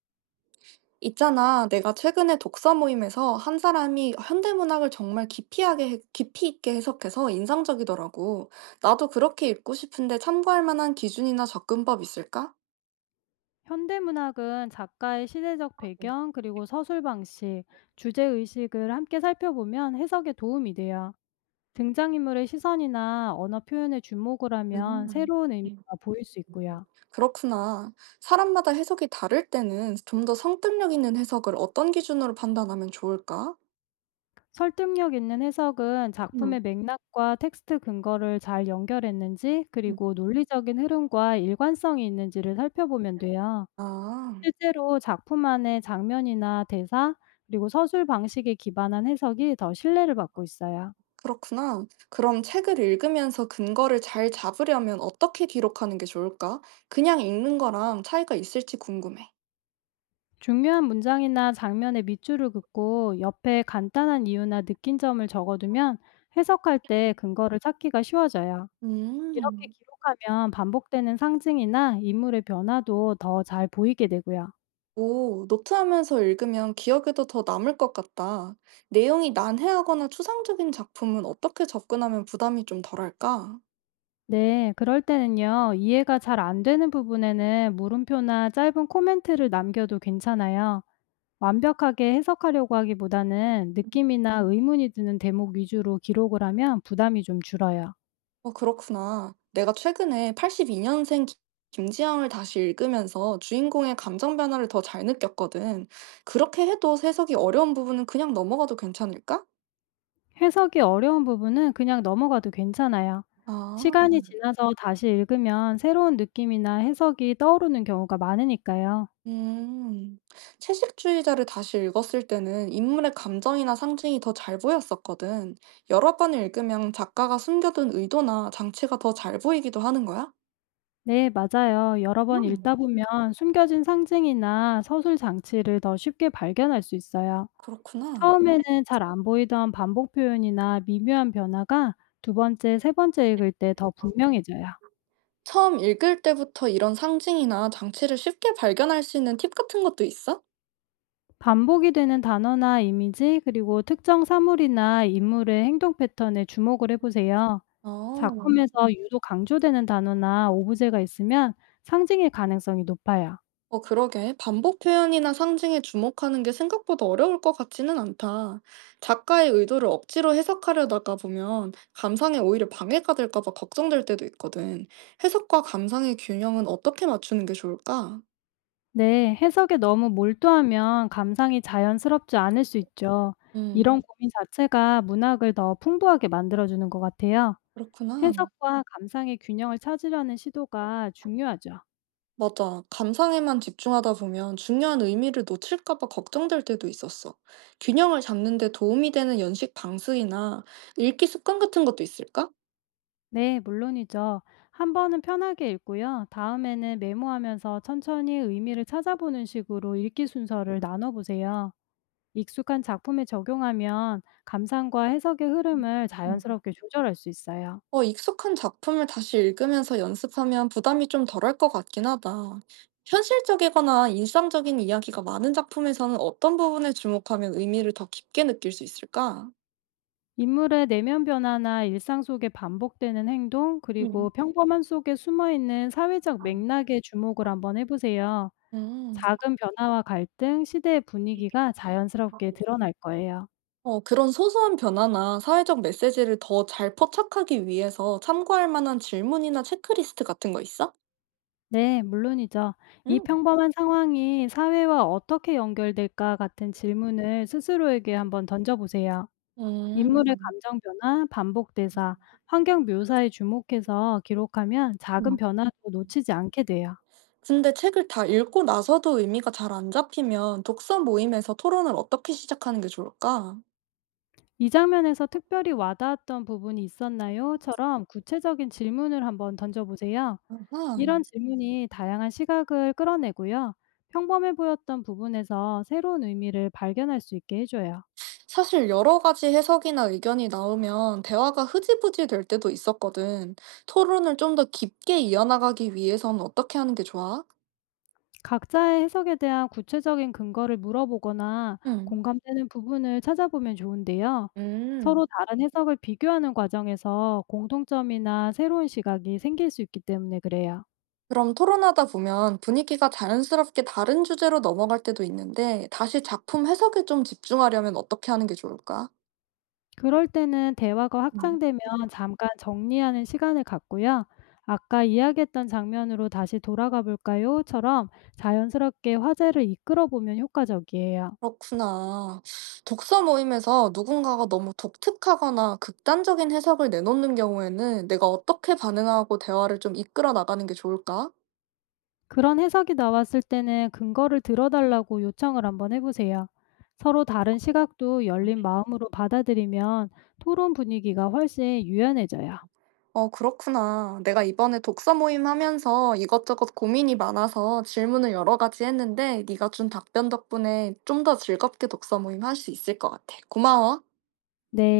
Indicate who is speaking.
Speaker 1: 있잖아, 내가 최근에 독서 모임에서 한 사람이 현대문학을 정말 기피하게, 깊이 있게 해석해서 인상적이더라고. 나도 그렇게 읽고 싶은데 참고할 만한 기준이나 접근법 있을까?
Speaker 2: 현대문학은 작가의 시대적 배경, 그리고 서술 방식, 주제 의식을 함께 살펴보면 해석에 도움이 돼요. 등장인물의 시선이나 언어 표현에 주목을
Speaker 1: 음,
Speaker 2: 하면 새로운
Speaker 1: 음.
Speaker 2: 의미가 보일 수 있고요.
Speaker 1: 그렇구나. 사람마다 해석이 다를 때는 좀 더 성득력 있는 해석을 어떤 기준으로 판단하면 좋을까?
Speaker 2: 설득력 있는 해석은
Speaker 1: 음,
Speaker 2: 작품의 맥락과 텍스트 근거를 잘 연결했는지,
Speaker 1: 음.
Speaker 2: 그리고 논리적인 흐름과 일관성이 있는지를 살펴보면 돼요.
Speaker 1: 아,
Speaker 2: 실제로 작품 안의 장면이나 대사, 그리고 서술 방식에 기반한 해석이 더 신뢰를 받고 있어요.
Speaker 1: 그렇구나. 그럼 책을 읽으면서 근거를 잘 잡으려면 어떻게 기록하는 게 좋을까? 그냥 읽는 거랑 차이가 있을지 궁금해.
Speaker 2: 중요한 문장이나 장면의 밑줄을 긋고 옆에 간단한 이유나 느낀 점을 적어두면 해석할 때 근거를 찾기가 쉬워져요. 이렇게
Speaker 1: 음.
Speaker 2: 기록하면 반복되는 상징이나 인물의 변화도 더 잘 보이게 되고요.
Speaker 1: 오, 노트하면서 읽으면 기억에도 더 남을 것 같다. 내용이 난해하거나 추상적인 작품은 어떻게 접근하면 부담이 좀 덜할까?
Speaker 2: 네, 그럴 때는요, 이해가 잘 안 되는 부분에는 물음표나 짧은 코멘트를 남겨도 괜찮아요. 완벽하게 해석하려고 하기보다는 느낌이나 의문이 드는 대목 위주로 기록을 하면 부담이 좀 줄어요.
Speaker 1: 어, 그렇구나. 내가 최근에 82년생 김지영을 다시 읽으면서 주인공의 감정 변화를 더 잘 느꼈거든. 그렇게 해도 해석이 어려운 부분은 그냥 넘어가도 괜찮을까?
Speaker 2: 해석이 어려운 부분은 그냥 넘어가도 괜찮아요.
Speaker 1: 아.
Speaker 2: 시간이 지나서 다시 읽으면 새로운 느낌이나 해석이 떠오르는 경우가 많으니까요.
Speaker 1: 음. 채식주의자를 다시 읽었을 때는 인물의 감정이나 상징이 더 잘 보였었거든. 여러 번을 읽으면 작가가 숨겨둔 의도나 장치가 더 잘 보이기도 하는 거야?
Speaker 2: 네, 맞아요. 여러 번
Speaker 1: 음,
Speaker 2: 읽다 보면 숨겨진 상징이나 서술 장치를 더 쉽게 발견할 수 있어요.
Speaker 1: 그렇구나.
Speaker 2: 처음에는 잘 안 보이던 반복 표현이나 미묘한 변화가 두 번째, 세 번째 읽을 때 더 분명해져요.
Speaker 1: 처음 읽을 때부터 이런 상징이나 장치를 쉽게 발견할 수 있는 팁 같은 것도 있어?
Speaker 2: 반복이 되는 단어나 이미지, 그리고 특정 사물이나 인물의 행동 패턴에 주목을 해보세요.
Speaker 1: 어.
Speaker 2: 작품에서 유독 강조되는 단어나 오브제가 있으면 상징일 가능성이 높아요.
Speaker 1: 어, 그러게. 반복 표현이나 상징에 주목하는 게 생각보다 어려울 것 같지는 않다. 작가의 의도를 억지로 해석하려다가 보면 감상에 오히려 방해가 될까 봐 걱정될 때도 있거든. 해석과 감상의 균형은 어떻게 맞추는 게 좋을까?
Speaker 2: 네, 해석에 너무 몰두하면 감상이 자연스럽지 않을 수 있죠. 이런
Speaker 1: 음,
Speaker 2: 고민 자체가 문학을 더 풍부하게 만들어주는 것 같아요.
Speaker 1: 그렇구나.
Speaker 2: 해석과 감상의 균형을 찾으려는 시도가 중요하죠.
Speaker 1: 맞아. 감상에만 집중하다 보면 중요한 의미를 놓칠까 봐 걱정될 때도 있었어. 균형을 잡는 데 도움이 되는 연식 방식이나 읽기 습관 같은 것도 있을까?
Speaker 2: 네, 물론이죠. 한 번은 편하게 읽고요. 다음에는 메모하면서 천천히 의미를 찾아보는 식으로 읽기 순서를 나눠보세요. 익숙한 작품에 적용하면 감상과 해석의 흐름을
Speaker 1: 음.
Speaker 2: 자연스럽게 조절할 수 있어요.
Speaker 1: 어, 익숙한 작품을 다시 읽으면서 연습하면 부담이 좀 덜할 것 같긴 하다. 현실적이거나 일상적인 이야기가 많은 작품에서는 어떤 부분에 주목하면 의미를 더 깊게 느낄 수 있을까?
Speaker 2: 인물의 내면 변화나 일상 속에 반복되는 행동, 그리고
Speaker 1: 음.
Speaker 2: 평범함 속에 숨어있는 사회적 맥락에 주목을 한번 해보세요.
Speaker 1: 음.
Speaker 2: 작은 변화와 갈등, 시대의 분위기가 자연스럽게 드러날 거예요.
Speaker 1: 어, 그런 소소한 변화나 사회적 메시지를 더 잘 포착하기 위해서 참고할 만한 질문이나 체크리스트 같은 거 있어?
Speaker 2: 네, 물론이죠. "이
Speaker 1: 음.
Speaker 2: 평범한 상황이 사회와 어떻게 연결될까?" 같은 질문을 스스로에게 한번 던져보세요. 인물의 감정 변화, 반복
Speaker 1: 음.
Speaker 2: 대사, 환경 묘사에 주목해서 기록하면 작은 변화도 놓치지 않게 돼요.
Speaker 1: 근데 책을 다 읽고 나서도 의미가 잘 안 잡히면 독서 모임에서 토론을 어떻게 시작하는 게 좋을까?
Speaker 2: "이 장면에서 특별히 와닿았던 부분이 있었나요?"처럼 구체적인 질문을 한번 던져보세요. 이런
Speaker 1: 아하.
Speaker 2: 질문이 다양한 시각을 끌어내고요. 평범해 보였던 부분에서 새로운 의미를 발견할 수 있게 해줘요.
Speaker 1: 사실 여러 가지 해석이나 의견이 나오면 대화가 흐지부지 될 때도 있었거든. 토론을 좀 더 깊게 이어나가기 위해선 어떻게 하는 게 좋아?
Speaker 2: 각자의 해석에 대한 구체적인 근거를 물어보거나
Speaker 1: 음.
Speaker 2: 공감되는 부분을 찾아보면 좋은데요.
Speaker 1: 음.
Speaker 2: 서로 다른 해석을 비교하는 과정에서 공통점이나 새로운 시각이 생길 수 있기 때문에 그래요.
Speaker 1: 그럼 토론하다 보면 분위기가 자연스럽게 다른 주제로 넘어갈 때도 있는데 다시 작품 해석에 좀 집중하려면 어떻게 하는 게 좋을까?
Speaker 2: 그럴 때는 대화가 확장되면 잠깐 정리하는 시간을 갖고요. 아까 이야기했던 장면으로 다시 돌아가 볼까요?처럼 자연스럽게 화제를 이끌어 보면 효과적이에요.
Speaker 1: 그렇구나. 독서 모임에서 누군가가 너무 독특하거나 극단적인 해석을 내놓는 경우에는 내가 어떻게 반응하고 대화를 좀 이끌어 나가는 게 좋을까?
Speaker 2: 그런 해석이 나왔을 때는 근거를 들어달라고 요청을 한번 해보세요. 서로 다른 시각도 열린 마음으로 받아들이면 토론 분위기가 훨씬 유연해져요.
Speaker 1: 어, 그렇구나. 내가 이번에 독서 모임 하면서 이것저것 고민이 많아서 질문을 여러 가지 했는데 네가 준 답변 덕분에 좀 더 즐겁게 독서 모임 할 수 있을 것 같아. 고마워.
Speaker 2: 네.